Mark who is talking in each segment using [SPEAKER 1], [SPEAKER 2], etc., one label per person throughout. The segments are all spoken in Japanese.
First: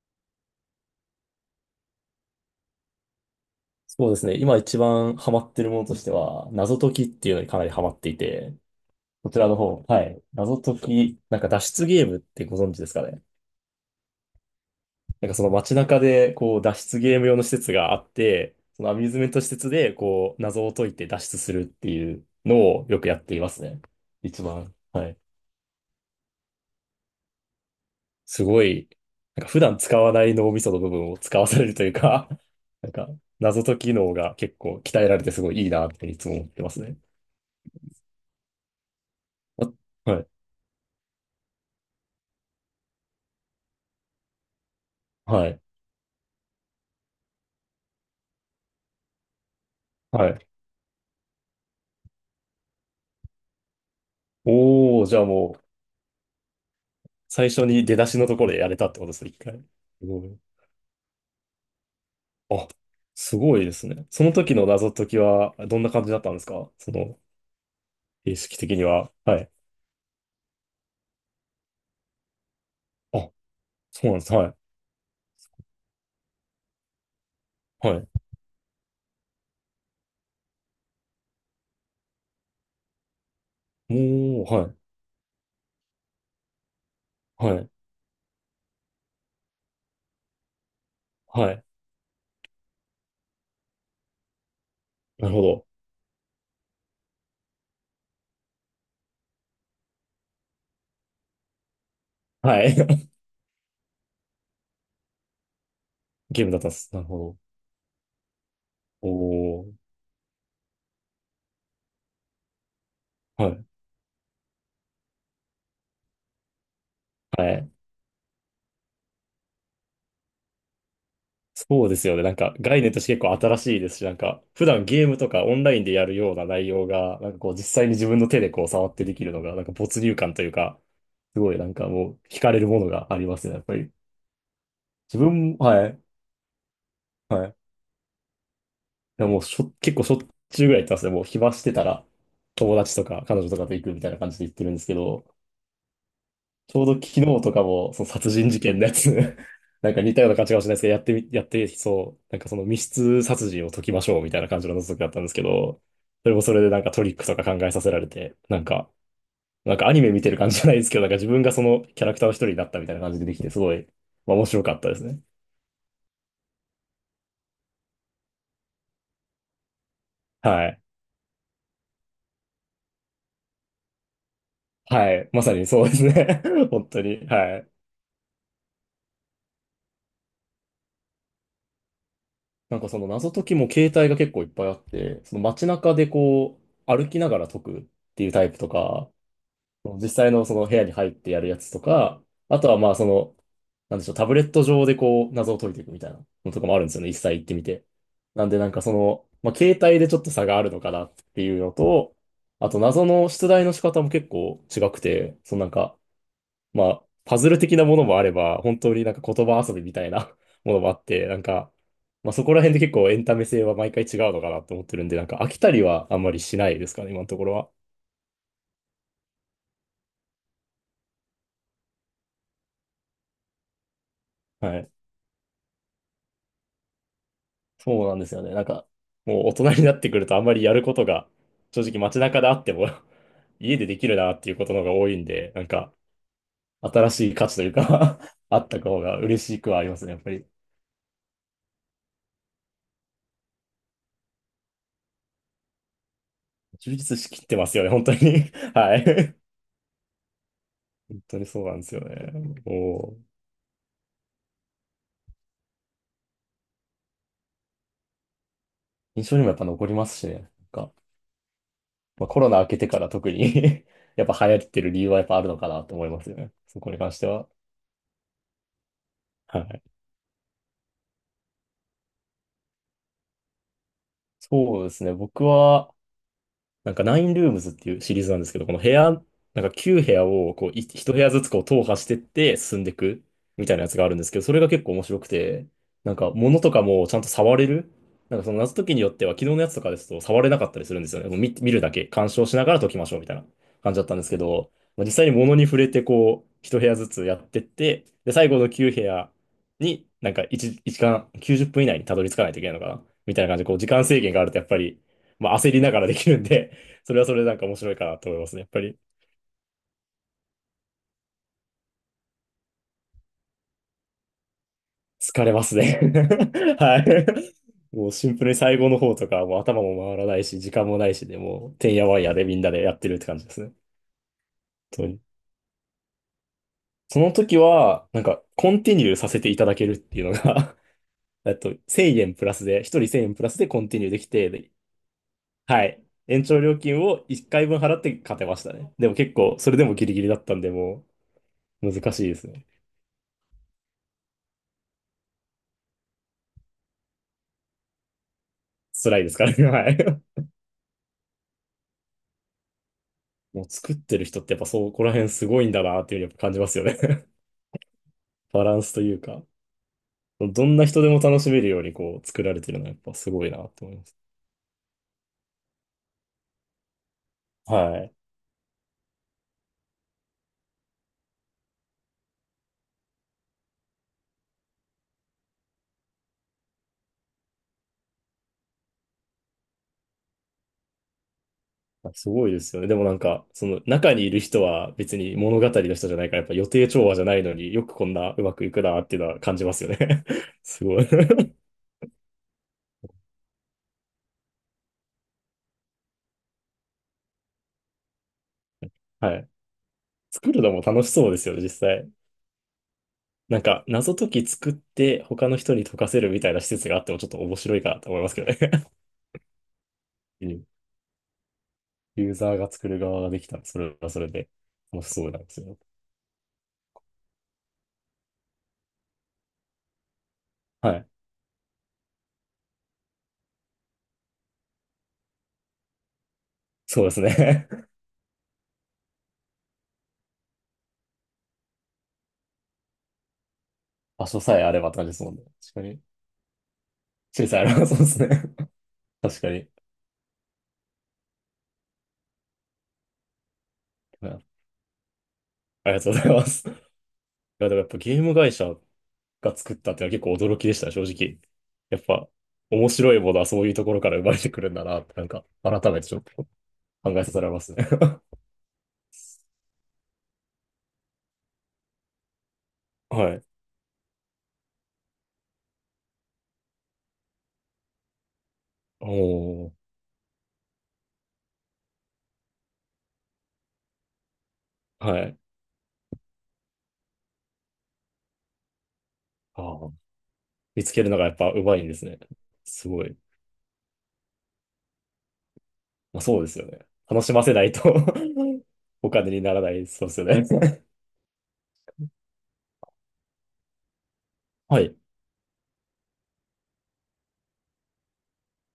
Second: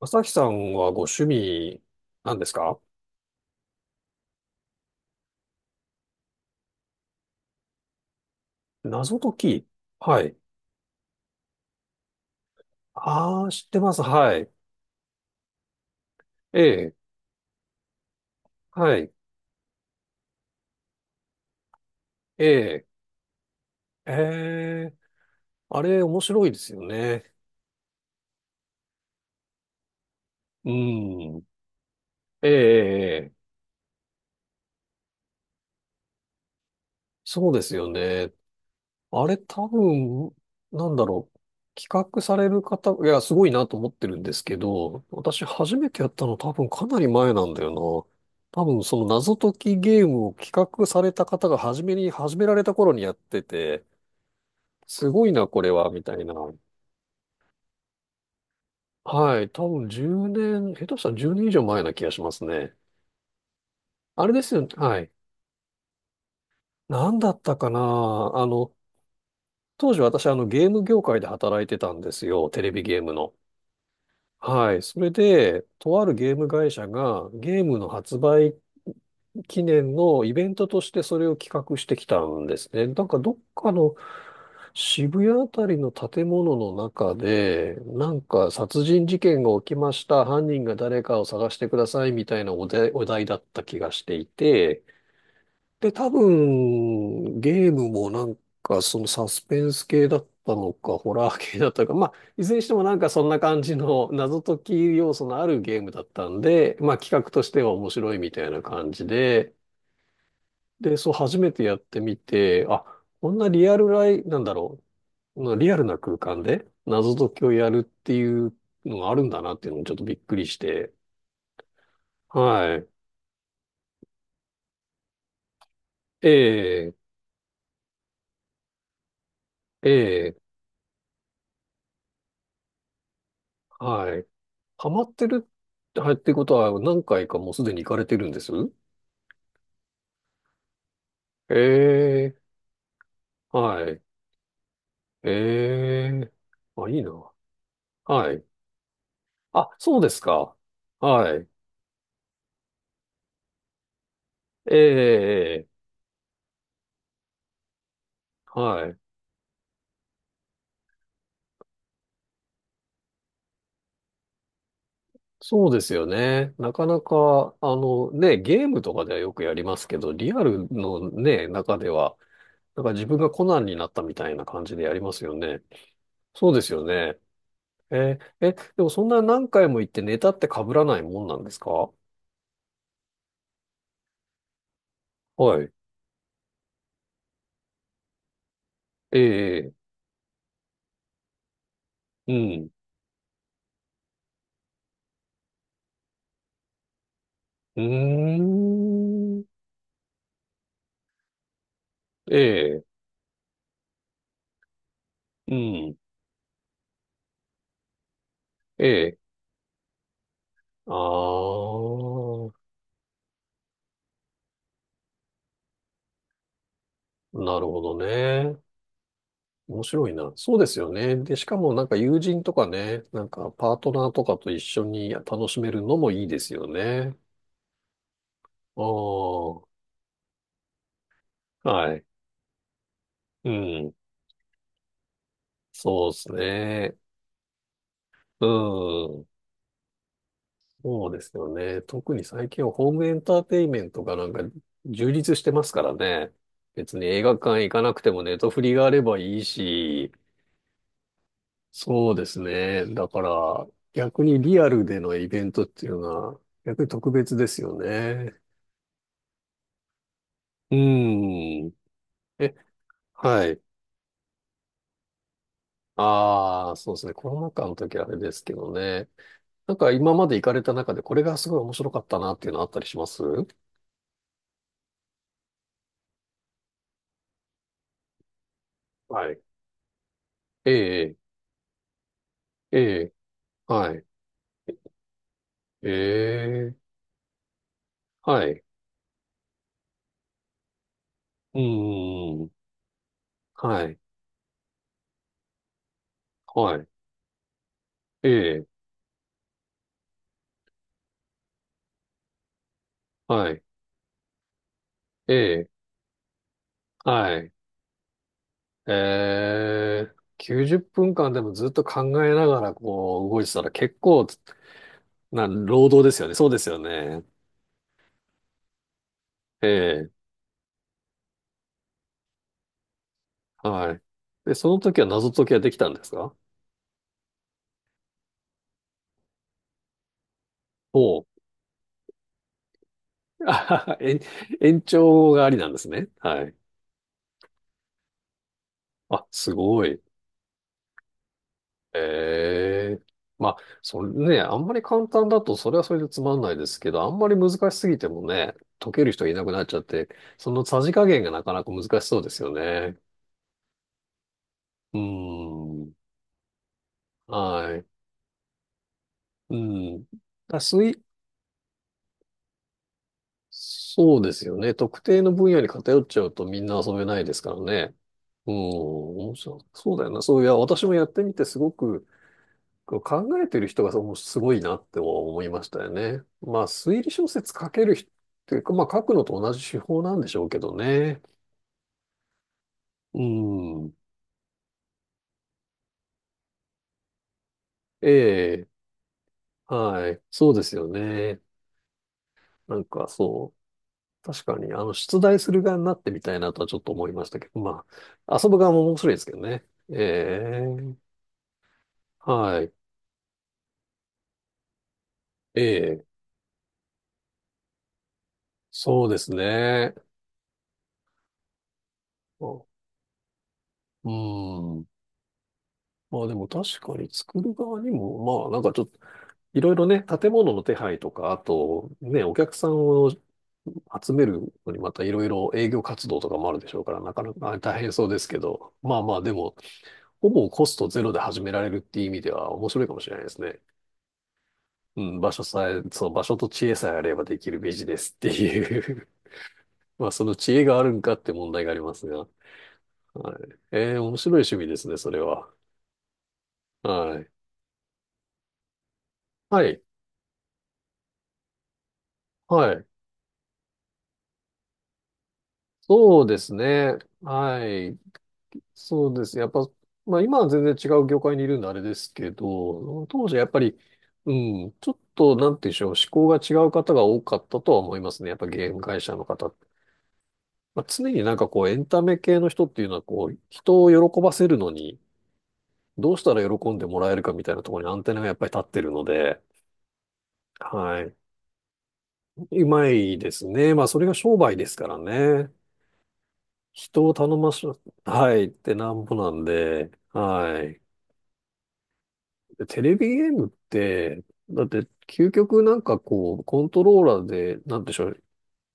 [SPEAKER 1] 朝日さんはご趣味なんですか？
[SPEAKER 2] そうですね。今一番ハマってるものとしては、謎解きっていうのにかなりハマっていて、
[SPEAKER 1] 謎
[SPEAKER 2] こ
[SPEAKER 1] 解
[SPEAKER 2] ちらの
[SPEAKER 1] き。
[SPEAKER 2] 方、は
[SPEAKER 1] は
[SPEAKER 2] い。
[SPEAKER 1] い。
[SPEAKER 2] 謎解き、なんか脱出ゲームってご存知ですかね。
[SPEAKER 1] ああ、知ってます。はい。
[SPEAKER 2] なんかその街中で、こ
[SPEAKER 1] え
[SPEAKER 2] う、脱
[SPEAKER 1] え。
[SPEAKER 2] 出ゲーム用の施設があって、そのア
[SPEAKER 1] は
[SPEAKER 2] ミュー
[SPEAKER 1] い。
[SPEAKER 2] ズメント施設で、こう、謎を解いて脱出するっていう
[SPEAKER 1] え
[SPEAKER 2] の
[SPEAKER 1] え。
[SPEAKER 2] をよくやっていますね。一番、
[SPEAKER 1] ええ。
[SPEAKER 2] はい。
[SPEAKER 1] あれ、面白いですよね。
[SPEAKER 2] すごい、なんか普段使わない脳み
[SPEAKER 1] う
[SPEAKER 2] その部分を使
[SPEAKER 1] ん。
[SPEAKER 2] わされるというか、
[SPEAKER 1] ええ。
[SPEAKER 2] なんか
[SPEAKER 1] ええ
[SPEAKER 2] 謎解き能が結構鍛えられてすごいいいなっていつも思ってますね。
[SPEAKER 1] そうですよね。あれ、多
[SPEAKER 2] あはい。
[SPEAKER 1] 分、なんだろう。企画される方、いや、すごいなと思ってるんですけど、私
[SPEAKER 2] はい
[SPEAKER 1] 初めてやったの多分かなり前なんだよな。多分その謎解きゲーム
[SPEAKER 2] は
[SPEAKER 1] を
[SPEAKER 2] い。
[SPEAKER 1] 企画された方が初めに始められた頃にやってて、
[SPEAKER 2] おー、
[SPEAKER 1] す
[SPEAKER 2] じゃあ
[SPEAKER 1] ごいな、
[SPEAKER 2] も
[SPEAKER 1] こ
[SPEAKER 2] う、
[SPEAKER 1] れは、みたいな。
[SPEAKER 2] 最初に出だしのところでやれたってことですね、一
[SPEAKER 1] はい。
[SPEAKER 2] 回。
[SPEAKER 1] 多分
[SPEAKER 2] すご
[SPEAKER 1] 10
[SPEAKER 2] い。
[SPEAKER 1] 年、下手したら10年以上前な気がします
[SPEAKER 2] あ、
[SPEAKER 1] ね。
[SPEAKER 2] すごいですね。そ
[SPEAKER 1] あれ
[SPEAKER 2] の
[SPEAKER 1] です
[SPEAKER 2] 時
[SPEAKER 1] よ
[SPEAKER 2] の
[SPEAKER 1] ね。
[SPEAKER 2] 謎
[SPEAKER 1] は
[SPEAKER 2] 解
[SPEAKER 1] い。
[SPEAKER 2] きは、どんな感じだったんですかそ
[SPEAKER 1] 何
[SPEAKER 2] の、
[SPEAKER 1] だったかな。
[SPEAKER 2] 形式的には。はい。
[SPEAKER 1] 当時私、ゲーム業界で働いてたんですよ。テレビゲーム
[SPEAKER 2] あ、
[SPEAKER 1] の。
[SPEAKER 2] そうなんです。はい。
[SPEAKER 1] はい。それで、とあるゲーム会社がゲームの
[SPEAKER 2] はい。
[SPEAKER 1] 発売記念のイベントとしてそれを企画してきたんですね。なんかどっかの
[SPEAKER 2] もう、はい。
[SPEAKER 1] 渋谷あたりの建物の中
[SPEAKER 2] はい。
[SPEAKER 1] で、なんか殺人事件が起きました。犯人が誰かを探
[SPEAKER 2] は
[SPEAKER 1] し
[SPEAKER 2] い。
[SPEAKER 1] てくださいみたいなお題だった気がしていて、
[SPEAKER 2] なるほど。
[SPEAKER 1] で、多分、ゲームもそのサスペンス系だったのか、ホラー系だったのか、まあ、いずれに
[SPEAKER 2] は
[SPEAKER 1] して
[SPEAKER 2] い。
[SPEAKER 1] もなんか そんな感じの謎解き要素のあるゲームだったん
[SPEAKER 2] ゲームだったん
[SPEAKER 1] で、
[SPEAKER 2] です。
[SPEAKER 1] まあ
[SPEAKER 2] なるほ
[SPEAKER 1] 企画
[SPEAKER 2] ど。
[SPEAKER 1] としては面白いみたいな感じで、
[SPEAKER 2] おー。
[SPEAKER 1] で、そう初めてやってみて、あ、こんな
[SPEAKER 2] はい。
[SPEAKER 1] リアルライ、なんだろう、なリアルな空間で謎解き
[SPEAKER 2] は
[SPEAKER 1] をや
[SPEAKER 2] い。
[SPEAKER 1] るっていうのがあるんだなっていうのにちょっとびっくりして、
[SPEAKER 2] そうですよね。なんか、
[SPEAKER 1] は
[SPEAKER 2] 概
[SPEAKER 1] い。
[SPEAKER 2] 念として結構新しいですし、なんか、普段ゲームとかオンラインでやるような内容
[SPEAKER 1] ええ
[SPEAKER 2] が、なんかこう、実際に自分の手でこう、触ってできるのが、なんか没入
[SPEAKER 1] え
[SPEAKER 2] 感
[SPEAKER 1] え
[SPEAKER 2] というか、すごいなんかもう惹かれるものがありますね、やっぱり。
[SPEAKER 1] はい。ハマっ
[SPEAKER 2] 自
[SPEAKER 1] てる
[SPEAKER 2] 分も、は
[SPEAKER 1] って、
[SPEAKER 2] い、
[SPEAKER 1] はい、ってことは何回か
[SPEAKER 2] はい。
[SPEAKER 1] も
[SPEAKER 2] い
[SPEAKER 1] うすでに行かれてるんです
[SPEAKER 2] やもうしょ、結構しょっちゅうぐらい行ってますね。もう暇してたら
[SPEAKER 1] ええ
[SPEAKER 2] 友達とか彼女とかと
[SPEAKER 1] は
[SPEAKER 2] 行くみ
[SPEAKER 1] い。
[SPEAKER 2] たいな感じで行ってるんですけど、
[SPEAKER 1] ええ
[SPEAKER 2] ちょう
[SPEAKER 1] あ、
[SPEAKER 2] ど
[SPEAKER 1] いい
[SPEAKER 2] 昨日
[SPEAKER 1] な。
[SPEAKER 2] とかもその殺
[SPEAKER 1] はい。
[SPEAKER 2] 人事件のやつ
[SPEAKER 1] あ、
[SPEAKER 2] なん
[SPEAKER 1] そう
[SPEAKER 2] か
[SPEAKER 1] で
[SPEAKER 2] 似
[SPEAKER 1] す
[SPEAKER 2] たような感じ
[SPEAKER 1] か。
[SPEAKER 2] かもしれないですけど、
[SPEAKER 1] は
[SPEAKER 2] やっ
[SPEAKER 1] い。
[SPEAKER 2] てそう、なんかその密室殺人を解きましょうみたいな感じの謎解きだったんですけ
[SPEAKER 1] ええ
[SPEAKER 2] ど、それもそれでなんかトリックとか考えさせられて、なん
[SPEAKER 1] は
[SPEAKER 2] か、
[SPEAKER 1] い。
[SPEAKER 2] なんかアニメ見てる感じじゃないですけど、なんか自分がそのキャラクターの一人になったみたいな感じでできて、すごい、まあ面白かったですね。
[SPEAKER 1] そうですよね。なかなか、あのね、ゲームとかではよくやりますけど、リアル
[SPEAKER 2] はい。
[SPEAKER 1] のね、中では、なんか自分がコナンになったみたいな感じでやりま
[SPEAKER 2] は
[SPEAKER 1] す
[SPEAKER 2] い。
[SPEAKER 1] よ
[SPEAKER 2] まさ
[SPEAKER 1] ね。
[SPEAKER 2] にそうですね。
[SPEAKER 1] そうで すよ
[SPEAKER 2] 本当
[SPEAKER 1] ね。
[SPEAKER 2] に。はい。
[SPEAKER 1] えええ、でもそんな何回も行ってネタって被らないもんなんですか？
[SPEAKER 2] なんかその謎解きも携帯が結構いっぱいあって、その
[SPEAKER 1] は
[SPEAKER 2] 街
[SPEAKER 1] い。
[SPEAKER 2] 中でこう歩きながら解くっていうタイプとか、
[SPEAKER 1] ええ
[SPEAKER 2] 実際のその部屋に入ってやるやつとか、
[SPEAKER 1] う
[SPEAKER 2] あと
[SPEAKER 1] ん。
[SPEAKER 2] はまあその、なんでしょう、タブレット上でこう謎を解いていくみたいなのとかもあるんですよね。一切行ってみ
[SPEAKER 1] う
[SPEAKER 2] て。
[SPEAKER 1] ー
[SPEAKER 2] なんでなんかその、
[SPEAKER 1] ん。
[SPEAKER 2] まあ携帯でちょっと差があるのかなっていうのと、
[SPEAKER 1] え
[SPEAKER 2] あと
[SPEAKER 1] え。
[SPEAKER 2] 謎の出題の仕方も結構違くて、
[SPEAKER 1] う
[SPEAKER 2] そのなん
[SPEAKER 1] ん。
[SPEAKER 2] か、まあ、パズル的なものもあれば、本
[SPEAKER 1] え
[SPEAKER 2] 当になん
[SPEAKER 1] え。
[SPEAKER 2] か言葉遊びみたいな ものもあ
[SPEAKER 1] あ
[SPEAKER 2] って、なんか、まあそこら
[SPEAKER 1] あ、
[SPEAKER 2] 辺で結構エンタメ性は毎回違うのかなと思ってるんで、なんか飽きたりはあんまりしないですかね、今のところ
[SPEAKER 1] なる
[SPEAKER 2] は。
[SPEAKER 1] ほどね。面白いな。そうですよね。で、しかもなんか友人とかね、なんかパートナーとかと一
[SPEAKER 2] は
[SPEAKER 1] 緒
[SPEAKER 2] い。
[SPEAKER 1] に楽しめるのもいいですよね。
[SPEAKER 2] そうなんですよね。なん
[SPEAKER 1] あ
[SPEAKER 2] か、もう大
[SPEAKER 1] あ、
[SPEAKER 2] 人になってくるとあんまりやることが、正
[SPEAKER 1] は
[SPEAKER 2] 直
[SPEAKER 1] い。
[SPEAKER 2] 街中であっても
[SPEAKER 1] う
[SPEAKER 2] 家で
[SPEAKER 1] ん。
[SPEAKER 2] できるなっていうことの方が多いんで、なんか、
[SPEAKER 1] そうですね。
[SPEAKER 2] 新しい価値というか
[SPEAKER 1] う
[SPEAKER 2] あった方が
[SPEAKER 1] ん。
[SPEAKER 2] 嬉しくはありますね、やっぱり。
[SPEAKER 1] そうですよね。特に最近はホームエンターテインメントがなんか充実してますからね。
[SPEAKER 2] 充
[SPEAKER 1] 別に
[SPEAKER 2] 実
[SPEAKER 1] 映
[SPEAKER 2] し
[SPEAKER 1] 画
[SPEAKER 2] きって
[SPEAKER 1] 館
[SPEAKER 2] ま
[SPEAKER 1] 行
[SPEAKER 2] す
[SPEAKER 1] か
[SPEAKER 2] よね、
[SPEAKER 1] なく
[SPEAKER 2] 本
[SPEAKER 1] て
[SPEAKER 2] 当
[SPEAKER 1] もネット
[SPEAKER 2] に。
[SPEAKER 1] フリ があ
[SPEAKER 2] は
[SPEAKER 1] れば
[SPEAKER 2] い。
[SPEAKER 1] いい し、
[SPEAKER 2] 本当にそうなんですよ
[SPEAKER 1] そうです
[SPEAKER 2] ね。
[SPEAKER 1] ね。だ
[SPEAKER 2] おー、
[SPEAKER 1] から逆にリアルでのイベントっていうのは逆に特別ですよね。
[SPEAKER 2] 印象にもやっぱ残りますしね。なん
[SPEAKER 1] う
[SPEAKER 2] か、
[SPEAKER 1] ん。
[SPEAKER 2] まあ、コロ
[SPEAKER 1] え、
[SPEAKER 2] ナ明けてから特
[SPEAKER 1] はい。
[SPEAKER 2] に やっぱ流行ってる理由はやっぱあるのかなと思いますよね。
[SPEAKER 1] ああ、
[SPEAKER 2] そこ
[SPEAKER 1] そう
[SPEAKER 2] に
[SPEAKER 1] ですね。
[SPEAKER 2] 関して
[SPEAKER 1] コロ
[SPEAKER 2] は。
[SPEAKER 1] ナ禍の時はあれですけどね。
[SPEAKER 2] は
[SPEAKER 1] なん
[SPEAKER 2] い。
[SPEAKER 1] か今まで行かれた中でこれがすごい面白かったなっていうのあったりします
[SPEAKER 2] そうですね。僕は、なんかナインルームズっていうシリーズなんですけど、この部屋、
[SPEAKER 1] はい。
[SPEAKER 2] なんか9部屋をこう
[SPEAKER 1] え
[SPEAKER 2] い1
[SPEAKER 1] え、
[SPEAKER 2] 部屋ずつこう踏破してって進
[SPEAKER 1] え
[SPEAKER 2] んでい
[SPEAKER 1] え、
[SPEAKER 2] くみたいなや
[SPEAKER 1] は
[SPEAKER 2] つ
[SPEAKER 1] い。
[SPEAKER 2] があるんですけど、それが結構面白くて、
[SPEAKER 1] え
[SPEAKER 2] なんか物と
[SPEAKER 1] え、
[SPEAKER 2] かもちゃんと触れる。なんか
[SPEAKER 1] は
[SPEAKER 2] その
[SPEAKER 1] い。
[SPEAKER 2] 謎解きによっては昨日のやつとかですと触れなかったりするんですよね。もう
[SPEAKER 1] う
[SPEAKER 2] 見るだけ、鑑
[SPEAKER 1] ー
[SPEAKER 2] 賞
[SPEAKER 1] ん、
[SPEAKER 2] しながら解きましょうみたいな
[SPEAKER 1] は
[SPEAKER 2] 感
[SPEAKER 1] い、
[SPEAKER 2] じだったんですけど、まあ、実際に物に触れてこう
[SPEAKER 1] は
[SPEAKER 2] 1部
[SPEAKER 1] い、
[SPEAKER 2] 屋ずつやってって、
[SPEAKER 1] え
[SPEAKER 2] で、最後
[SPEAKER 1] え、
[SPEAKER 2] の9部屋になんか1、一時間90分以内にたどり着かないといけないのかなみたいな
[SPEAKER 1] は
[SPEAKER 2] 感
[SPEAKER 1] い、
[SPEAKER 2] じでこう時間制限があるとやっぱり、
[SPEAKER 1] え
[SPEAKER 2] まあ、
[SPEAKER 1] え、
[SPEAKER 2] 焦りながらできるんで、それはそ
[SPEAKER 1] は
[SPEAKER 2] れで
[SPEAKER 1] い、
[SPEAKER 2] なんか面白いかなと思いますね。やっぱり
[SPEAKER 1] ええ、90分間でもずっと考えながらこう動いてたら結構
[SPEAKER 2] 疲
[SPEAKER 1] な
[SPEAKER 2] れます
[SPEAKER 1] 労
[SPEAKER 2] ね。
[SPEAKER 1] 働ですよね。そうですよ
[SPEAKER 2] は
[SPEAKER 1] ね。
[SPEAKER 2] い。もうシンプルに最後の方とか、もう
[SPEAKER 1] え
[SPEAKER 2] 頭も
[SPEAKER 1] え、
[SPEAKER 2] 回らないし、時間もないしで、もう、てんやわんやでみんなでやってるって感じですね。本
[SPEAKER 1] はい。で、その時は
[SPEAKER 2] 当に。
[SPEAKER 1] 謎解きはできたんですか？
[SPEAKER 2] その時は、なんか、コンティニューさせていただけるっていうのが、
[SPEAKER 1] おう。
[SPEAKER 2] えっと、1000円プラスで、一人1000円 プラ
[SPEAKER 1] あ
[SPEAKER 2] スで
[SPEAKER 1] は
[SPEAKER 2] コン
[SPEAKER 1] は
[SPEAKER 2] ティニューで
[SPEAKER 1] 延
[SPEAKER 2] きて、で
[SPEAKER 1] 延長がありなんで
[SPEAKER 2] は
[SPEAKER 1] す
[SPEAKER 2] い。
[SPEAKER 1] ね。は
[SPEAKER 2] 延
[SPEAKER 1] い。
[SPEAKER 2] 長料金を1回分払って勝てましたね。でも
[SPEAKER 1] あ、
[SPEAKER 2] 結
[SPEAKER 1] す
[SPEAKER 2] 構、それで
[SPEAKER 1] ご
[SPEAKER 2] も
[SPEAKER 1] い。
[SPEAKER 2] ギリギリだったんで、もう、難しいですね。
[SPEAKER 1] ええまあ、それね、あんまり簡単だと、それはそれでつまんないですけど、あんまり難しすぎてもね、解ける
[SPEAKER 2] 辛い
[SPEAKER 1] 人が
[SPEAKER 2] で
[SPEAKER 1] い
[SPEAKER 2] す
[SPEAKER 1] な
[SPEAKER 2] か
[SPEAKER 1] く
[SPEAKER 2] ら
[SPEAKER 1] な
[SPEAKER 2] ね。
[SPEAKER 1] っちゃっ
[SPEAKER 2] は
[SPEAKER 1] て、
[SPEAKER 2] い。
[SPEAKER 1] そのさじ加減がなかなか難しそうですよね。
[SPEAKER 2] もう作ってる人ってやっぱそ
[SPEAKER 1] うー
[SPEAKER 2] こら辺すごいんだ
[SPEAKER 1] ん。
[SPEAKER 2] なっていうふうにやっぱ感じますよね。
[SPEAKER 1] はい。
[SPEAKER 2] バランスというか、
[SPEAKER 1] うん。だ
[SPEAKER 2] どん
[SPEAKER 1] す
[SPEAKER 2] な人
[SPEAKER 1] い、
[SPEAKER 2] でも楽しめるようにこう作られてるのはやっぱすごいなと思います。
[SPEAKER 1] そうですよね。特定の分野に偏っちゃうとみんな遊べないですからね。
[SPEAKER 2] はい。
[SPEAKER 1] うん。面白いそうだよな。そういや、私もやってみてすごく、こう考えてる人がそのすごいなって思いましたよね。まあ、推理小説書ける人っていうか、まあ、書くのと同じ手法なんでしょうけどね。
[SPEAKER 2] すごいですよね。でもなん
[SPEAKER 1] う
[SPEAKER 2] か、その
[SPEAKER 1] ん。
[SPEAKER 2] 中にいる人は別に物語の人じゃないから、やっぱ予定調和じゃないのによくこ
[SPEAKER 1] え
[SPEAKER 2] んなうまく
[SPEAKER 1] え、
[SPEAKER 2] いくなっていうのは感じますよ
[SPEAKER 1] はい。
[SPEAKER 2] ね。
[SPEAKER 1] そう です
[SPEAKER 2] す
[SPEAKER 1] よ
[SPEAKER 2] ごい。
[SPEAKER 1] ね。なんか、そう。確かに、出題する側になってみたいなとはちょっと思いましたけど、まあ、遊ぶ側も面白いですけ
[SPEAKER 2] は
[SPEAKER 1] ど
[SPEAKER 2] い。
[SPEAKER 1] ね。
[SPEAKER 2] 作る
[SPEAKER 1] え
[SPEAKER 2] のも
[SPEAKER 1] え、
[SPEAKER 2] 楽しそうですよね、実際。
[SPEAKER 1] はい。
[SPEAKER 2] なんか、謎解き作って他の
[SPEAKER 1] え
[SPEAKER 2] 人に解
[SPEAKER 1] え、
[SPEAKER 2] かせるみたいな施設があってもちょっと面白いかなと思いますけどね。
[SPEAKER 1] そうですね。
[SPEAKER 2] うん、ユーザー
[SPEAKER 1] う
[SPEAKER 2] が作る側ができたら、それはそれで
[SPEAKER 1] ん。
[SPEAKER 2] 楽しそうなんですよ。
[SPEAKER 1] まあでも確かに作る側にも、まあなんかちょっと、いろいろね、建物の手
[SPEAKER 2] は
[SPEAKER 1] 配
[SPEAKER 2] い。
[SPEAKER 1] とか、あとね、お客さんを集めるのにまたいろいろ営業活動とかもあるでしょうから、
[SPEAKER 2] そうで
[SPEAKER 1] な
[SPEAKER 2] す
[SPEAKER 1] かなか
[SPEAKER 2] ね。
[SPEAKER 1] 大 変そうですけど、まあまあでも、ほぼコストゼロで始められるっていう意味では面白いかもしれないですね。
[SPEAKER 2] 場所さえあればって
[SPEAKER 1] う
[SPEAKER 2] 感じで
[SPEAKER 1] ん、
[SPEAKER 2] すも
[SPEAKER 1] 場
[SPEAKER 2] ん
[SPEAKER 1] 所
[SPEAKER 2] ね。
[SPEAKER 1] さ
[SPEAKER 2] 確か
[SPEAKER 1] え、
[SPEAKER 2] に。
[SPEAKER 1] そう、場所と知恵さえあればで
[SPEAKER 2] 小
[SPEAKER 1] きる
[SPEAKER 2] さいあ
[SPEAKER 1] ビ
[SPEAKER 2] れ
[SPEAKER 1] ジ
[SPEAKER 2] ばそ
[SPEAKER 1] ネ
[SPEAKER 2] うで
[SPEAKER 1] スっ
[SPEAKER 2] す
[SPEAKER 1] て
[SPEAKER 2] ね。
[SPEAKER 1] いう。
[SPEAKER 2] 確かに。
[SPEAKER 1] まあその知恵があるんかって問題がありますが。はい。面
[SPEAKER 2] は
[SPEAKER 1] 白い
[SPEAKER 2] い、
[SPEAKER 1] 趣味ですね、それは。
[SPEAKER 2] ありがとうございます。い
[SPEAKER 1] はい。
[SPEAKER 2] や、でもやっぱゲーム会社が
[SPEAKER 1] は
[SPEAKER 2] 作っ
[SPEAKER 1] い。
[SPEAKER 2] たっていうのは結構驚きでしたね、正直。やっぱ、
[SPEAKER 1] はい。
[SPEAKER 2] 面白いものはそういうところから生まれてくるんだなって、なんか、改めてちょ
[SPEAKER 1] そ
[SPEAKER 2] っ
[SPEAKER 1] う
[SPEAKER 2] と
[SPEAKER 1] ですね。
[SPEAKER 2] 考えさせられま
[SPEAKER 1] は
[SPEAKER 2] すね。
[SPEAKER 1] い。そうですね。やっぱ、まあ今は全然違う業界にいるんであれですけど、当
[SPEAKER 2] は
[SPEAKER 1] 時は
[SPEAKER 2] い。
[SPEAKER 1] やっぱり、うん、ちょっと、なんて言うんでしょう、思考が違う方が多かったとは思いますね。やっぱゲーム会社の方って。
[SPEAKER 2] おー。
[SPEAKER 1] まあ、常になんかこう、エンタメ系の人っていうのはこう、人を喜ばせるのに、
[SPEAKER 2] はい。
[SPEAKER 1] どうしたら喜んでもらえるかみたいなところにアンテナがやっぱり立ってるので、
[SPEAKER 2] ああ。見つ
[SPEAKER 1] は
[SPEAKER 2] ける
[SPEAKER 1] い。
[SPEAKER 2] のがやっぱ上手いんですね。
[SPEAKER 1] う
[SPEAKER 2] す
[SPEAKER 1] ま
[SPEAKER 2] ごい。
[SPEAKER 1] いですね。まあそれが商売ですからね。
[SPEAKER 2] まあ、そうですよね。
[SPEAKER 1] 人を
[SPEAKER 2] 楽し
[SPEAKER 1] 頼
[SPEAKER 2] ま
[SPEAKER 1] ま
[SPEAKER 2] せな
[SPEAKER 1] し
[SPEAKER 2] い
[SPEAKER 1] ょ
[SPEAKER 2] と、
[SPEAKER 1] はい、ってなん
[SPEAKER 2] お
[SPEAKER 1] ぼな
[SPEAKER 2] 金に
[SPEAKER 1] ん
[SPEAKER 2] ならない、
[SPEAKER 1] で、
[SPEAKER 2] そうですよね。
[SPEAKER 1] はい。でテレビゲームって、だっ
[SPEAKER 2] は
[SPEAKER 1] て、
[SPEAKER 2] い。
[SPEAKER 1] 究極なんかこう、コントローラーで、なんでしょう、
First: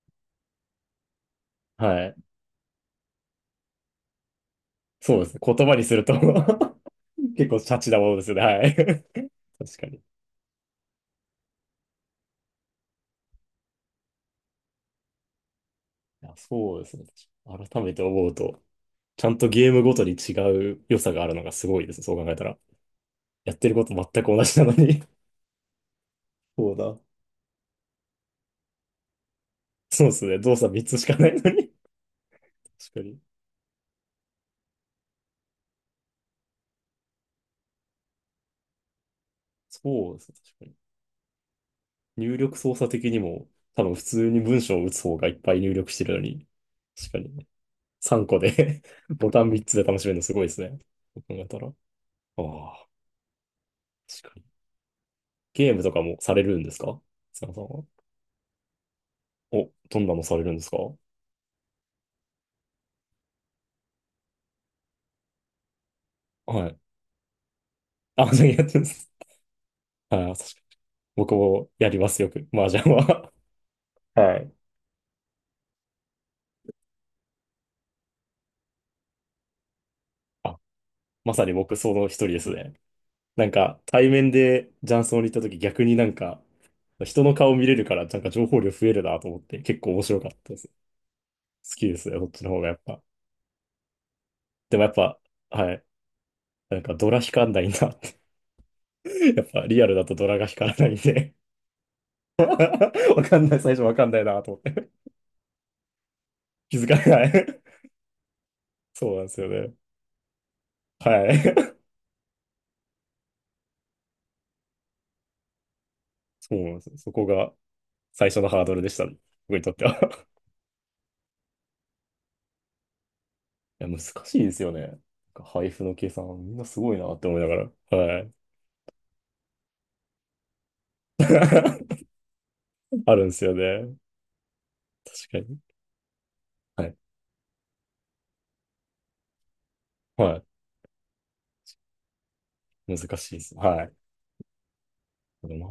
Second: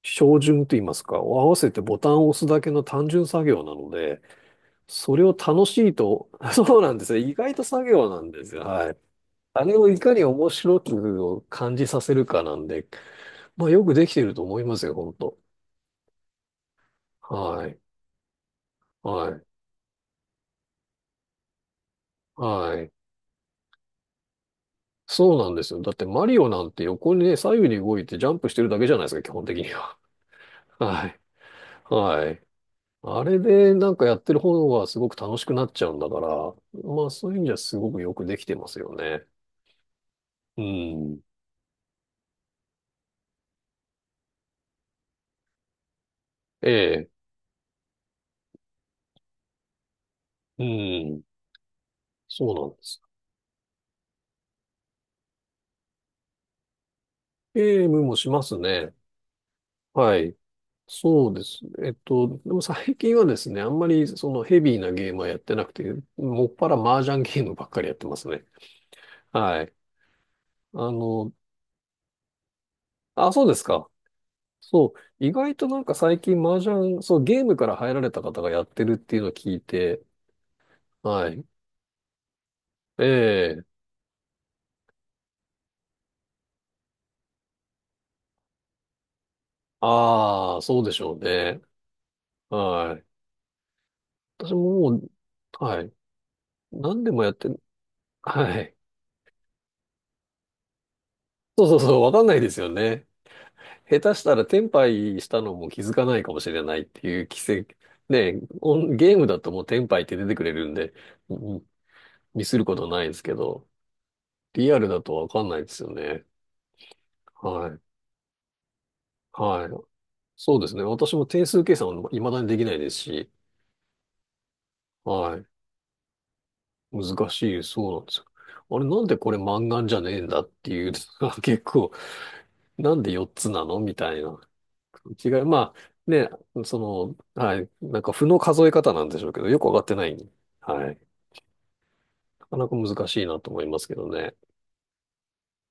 [SPEAKER 1] 照準と言いますか、を合わせてボ
[SPEAKER 2] は
[SPEAKER 1] タン
[SPEAKER 2] い。
[SPEAKER 1] を押すだけの単純作業なので、そ
[SPEAKER 2] そう
[SPEAKER 1] れ
[SPEAKER 2] で
[SPEAKER 1] を
[SPEAKER 2] すね。
[SPEAKER 1] 楽
[SPEAKER 2] 言葉
[SPEAKER 1] し
[SPEAKER 2] に
[SPEAKER 1] い
[SPEAKER 2] すると
[SPEAKER 1] と、そうなんですよ。意
[SPEAKER 2] 結
[SPEAKER 1] 外
[SPEAKER 2] 構
[SPEAKER 1] と
[SPEAKER 2] シャ
[SPEAKER 1] 作
[SPEAKER 2] チな
[SPEAKER 1] 業
[SPEAKER 2] もの
[SPEAKER 1] な
[SPEAKER 2] です
[SPEAKER 1] ん
[SPEAKER 2] よね。
[SPEAKER 1] ですよ。
[SPEAKER 2] はい。
[SPEAKER 1] はい。あ れ
[SPEAKER 2] 確か
[SPEAKER 1] を
[SPEAKER 2] に。
[SPEAKER 1] い
[SPEAKER 2] い
[SPEAKER 1] かに面白くを感じさせるかなんで、まあよくできてると思いますよ、本当。
[SPEAKER 2] や、そうですね。
[SPEAKER 1] はい。
[SPEAKER 2] 改めて思うと、ち
[SPEAKER 1] は
[SPEAKER 2] ゃん
[SPEAKER 1] い。
[SPEAKER 2] とゲームごとに違う良さがあるのがすごいですね。そう考えたら。
[SPEAKER 1] はい。
[SPEAKER 2] やってること全く同じなのに。
[SPEAKER 1] そうなんですよ。だってマリオ なん
[SPEAKER 2] そう
[SPEAKER 1] て
[SPEAKER 2] だ。
[SPEAKER 1] 横にね、左右に動いてジャンプしてるだけじゃないですか、基本的には。
[SPEAKER 2] そうですね。動作 3つし
[SPEAKER 1] は
[SPEAKER 2] か
[SPEAKER 1] い。
[SPEAKER 2] ないのに
[SPEAKER 1] はい。
[SPEAKER 2] 確かに。
[SPEAKER 1] あれでなんかやってる方がすごく楽しくなっちゃうんだから、まあそういう意味ではすごくよくできてますよね。
[SPEAKER 2] そうですね。確
[SPEAKER 1] う
[SPEAKER 2] かに。
[SPEAKER 1] ん。
[SPEAKER 2] 入力操作的にも、多分普通に文章を打つ方がいっぱい入力してるのに、
[SPEAKER 1] ええ。
[SPEAKER 2] 確かに。3個で ボタン3つで楽しめるのすごいです
[SPEAKER 1] う
[SPEAKER 2] ね。そ
[SPEAKER 1] ん。
[SPEAKER 2] う考えたら。あ
[SPEAKER 1] そうなんで
[SPEAKER 2] あ、
[SPEAKER 1] す。
[SPEAKER 2] 確かに。ゲームとかもされるんですか、津山さんは。
[SPEAKER 1] ゲームもしますね。
[SPEAKER 2] お、どんな
[SPEAKER 1] は
[SPEAKER 2] の
[SPEAKER 1] い。
[SPEAKER 2] されるんですか。
[SPEAKER 1] そうですね。でも最近はですね、あんまりそのヘビーなゲームはやってなくて、もっぱ
[SPEAKER 2] は
[SPEAKER 1] ら
[SPEAKER 2] い。
[SPEAKER 1] 麻雀ゲームばっかりやってます
[SPEAKER 2] あ、
[SPEAKER 1] ね。
[SPEAKER 2] じゃあやってます。
[SPEAKER 1] はい。
[SPEAKER 2] ああ、確かに。
[SPEAKER 1] あの、
[SPEAKER 2] 僕もやります、よく。麻雀は。
[SPEAKER 1] あ、そうですか。
[SPEAKER 2] はい。
[SPEAKER 1] そう、意外となんか最近麻雀、そう、ゲームから入られた方がやってるっていうのを聞いて、
[SPEAKER 2] あ、
[SPEAKER 1] は
[SPEAKER 2] まさ
[SPEAKER 1] い。
[SPEAKER 2] に僕、その一人ですね。
[SPEAKER 1] え
[SPEAKER 2] なん
[SPEAKER 1] え、
[SPEAKER 2] か、対面で雀荘に行った時、逆になんか、人の顔見れるから、なんか情報量増えるなと思って、結構面白かった
[SPEAKER 1] あ
[SPEAKER 2] で
[SPEAKER 1] あ、
[SPEAKER 2] す。
[SPEAKER 1] そうでしょうね。
[SPEAKER 2] 好きですね、そっちの方がやっ
[SPEAKER 1] は
[SPEAKER 2] ぱ。
[SPEAKER 1] い。私
[SPEAKER 2] でもや
[SPEAKER 1] も
[SPEAKER 2] っ
[SPEAKER 1] も
[SPEAKER 2] ぱ、
[SPEAKER 1] う、
[SPEAKER 2] は
[SPEAKER 1] は
[SPEAKER 2] い。
[SPEAKER 1] い。
[SPEAKER 2] なんか、
[SPEAKER 1] 何
[SPEAKER 2] ド
[SPEAKER 1] で
[SPEAKER 2] ラ
[SPEAKER 1] もや
[SPEAKER 2] 引
[SPEAKER 1] っ
[SPEAKER 2] か
[SPEAKER 1] て、
[SPEAKER 2] んないなって。
[SPEAKER 1] はい。
[SPEAKER 2] やっぱリアルだとドラが光らないんで。
[SPEAKER 1] そうそうそう、わかんないですよね。
[SPEAKER 2] わかんない、最初わ
[SPEAKER 1] 下
[SPEAKER 2] かん
[SPEAKER 1] 手
[SPEAKER 2] な
[SPEAKER 1] し
[SPEAKER 2] い
[SPEAKER 1] たら
[SPEAKER 2] なと思
[SPEAKER 1] 転
[SPEAKER 2] って。
[SPEAKER 1] 敗したのも気づかないかもしれな
[SPEAKER 2] 気
[SPEAKER 1] いっ
[SPEAKER 2] づか
[SPEAKER 1] てい
[SPEAKER 2] な
[SPEAKER 1] う奇
[SPEAKER 2] い。
[SPEAKER 1] 跡。ね、オ ン
[SPEAKER 2] そ
[SPEAKER 1] ゲ
[SPEAKER 2] う
[SPEAKER 1] ー
[SPEAKER 2] なん
[SPEAKER 1] ム
[SPEAKER 2] で
[SPEAKER 1] だ
[SPEAKER 2] すよ
[SPEAKER 1] ともう
[SPEAKER 2] ね。
[SPEAKER 1] 転敗って出てくれるんで、
[SPEAKER 2] は
[SPEAKER 1] うん
[SPEAKER 2] い。
[SPEAKER 1] ミスることないですけど、リアルだとわかんないですよね。
[SPEAKER 2] そうなんですよ。そこが
[SPEAKER 1] はい。
[SPEAKER 2] 最初のハードルでした、ね。僕に
[SPEAKER 1] は
[SPEAKER 2] とって
[SPEAKER 1] い。
[SPEAKER 2] は。
[SPEAKER 1] そうですね。私も定数計算は未だにできないですし、
[SPEAKER 2] いや、難しいですよね。なん
[SPEAKER 1] は
[SPEAKER 2] か
[SPEAKER 1] い。
[SPEAKER 2] 配布の計算、みんなすごいなって
[SPEAKER 1] 難
[SPEAKER 2] 思いなが
[SPEAKER 1] しい、
[SPEAKER 2] ら。
[SPEAKER 1] そうなんです
[SPEAKER 2] は
[SPEAKER 1] よ。
[SPEAKER 2] い。
[SPEAKER 1] あれ、なんでこれ満願じゃねえんだっていうのが 結構、なんで
[SPEAKER 2] あるん
[SPEAKER 1] 4
[SPEAKER 2] です
[SPEAKER 1] つ
[SPEAKER 2] よ
[SPEAKER 1] なのみ
[SPEAKER 2] ね。
[SPEAKER 1] たいな違
[SPEAKER 2] 確
[SPEAKER 1] い。
[SPEAKER 2] かに。
[SPEAKER 1] まあ、ね、そ
[SPEAKER 2] はい。
[SPEAKER 1] の、はい。なんか、負の数え方なんでしょうけど、よくわかってない。
[SPEAKER 2] は
[SPEAKER 1] はい。なかなか
[SPEAKER 2] い。
[SPEAKER 1] 難
[SPEAKER 2] 難
[SPEAKER 1] しい
[SPEAKER 2] しい
[SPEAKER 1] な
[SPEAKER 2] で
[SPEAKER 1] と
[SPEAKER 2] す。
[SPEAKER 1] 思いま
[SPEAKER 2] は
[SPEAKER 1] す
[SPEAKER 2] い。
[SPEAKER 1] けどね。
[SPEAKER 2] でも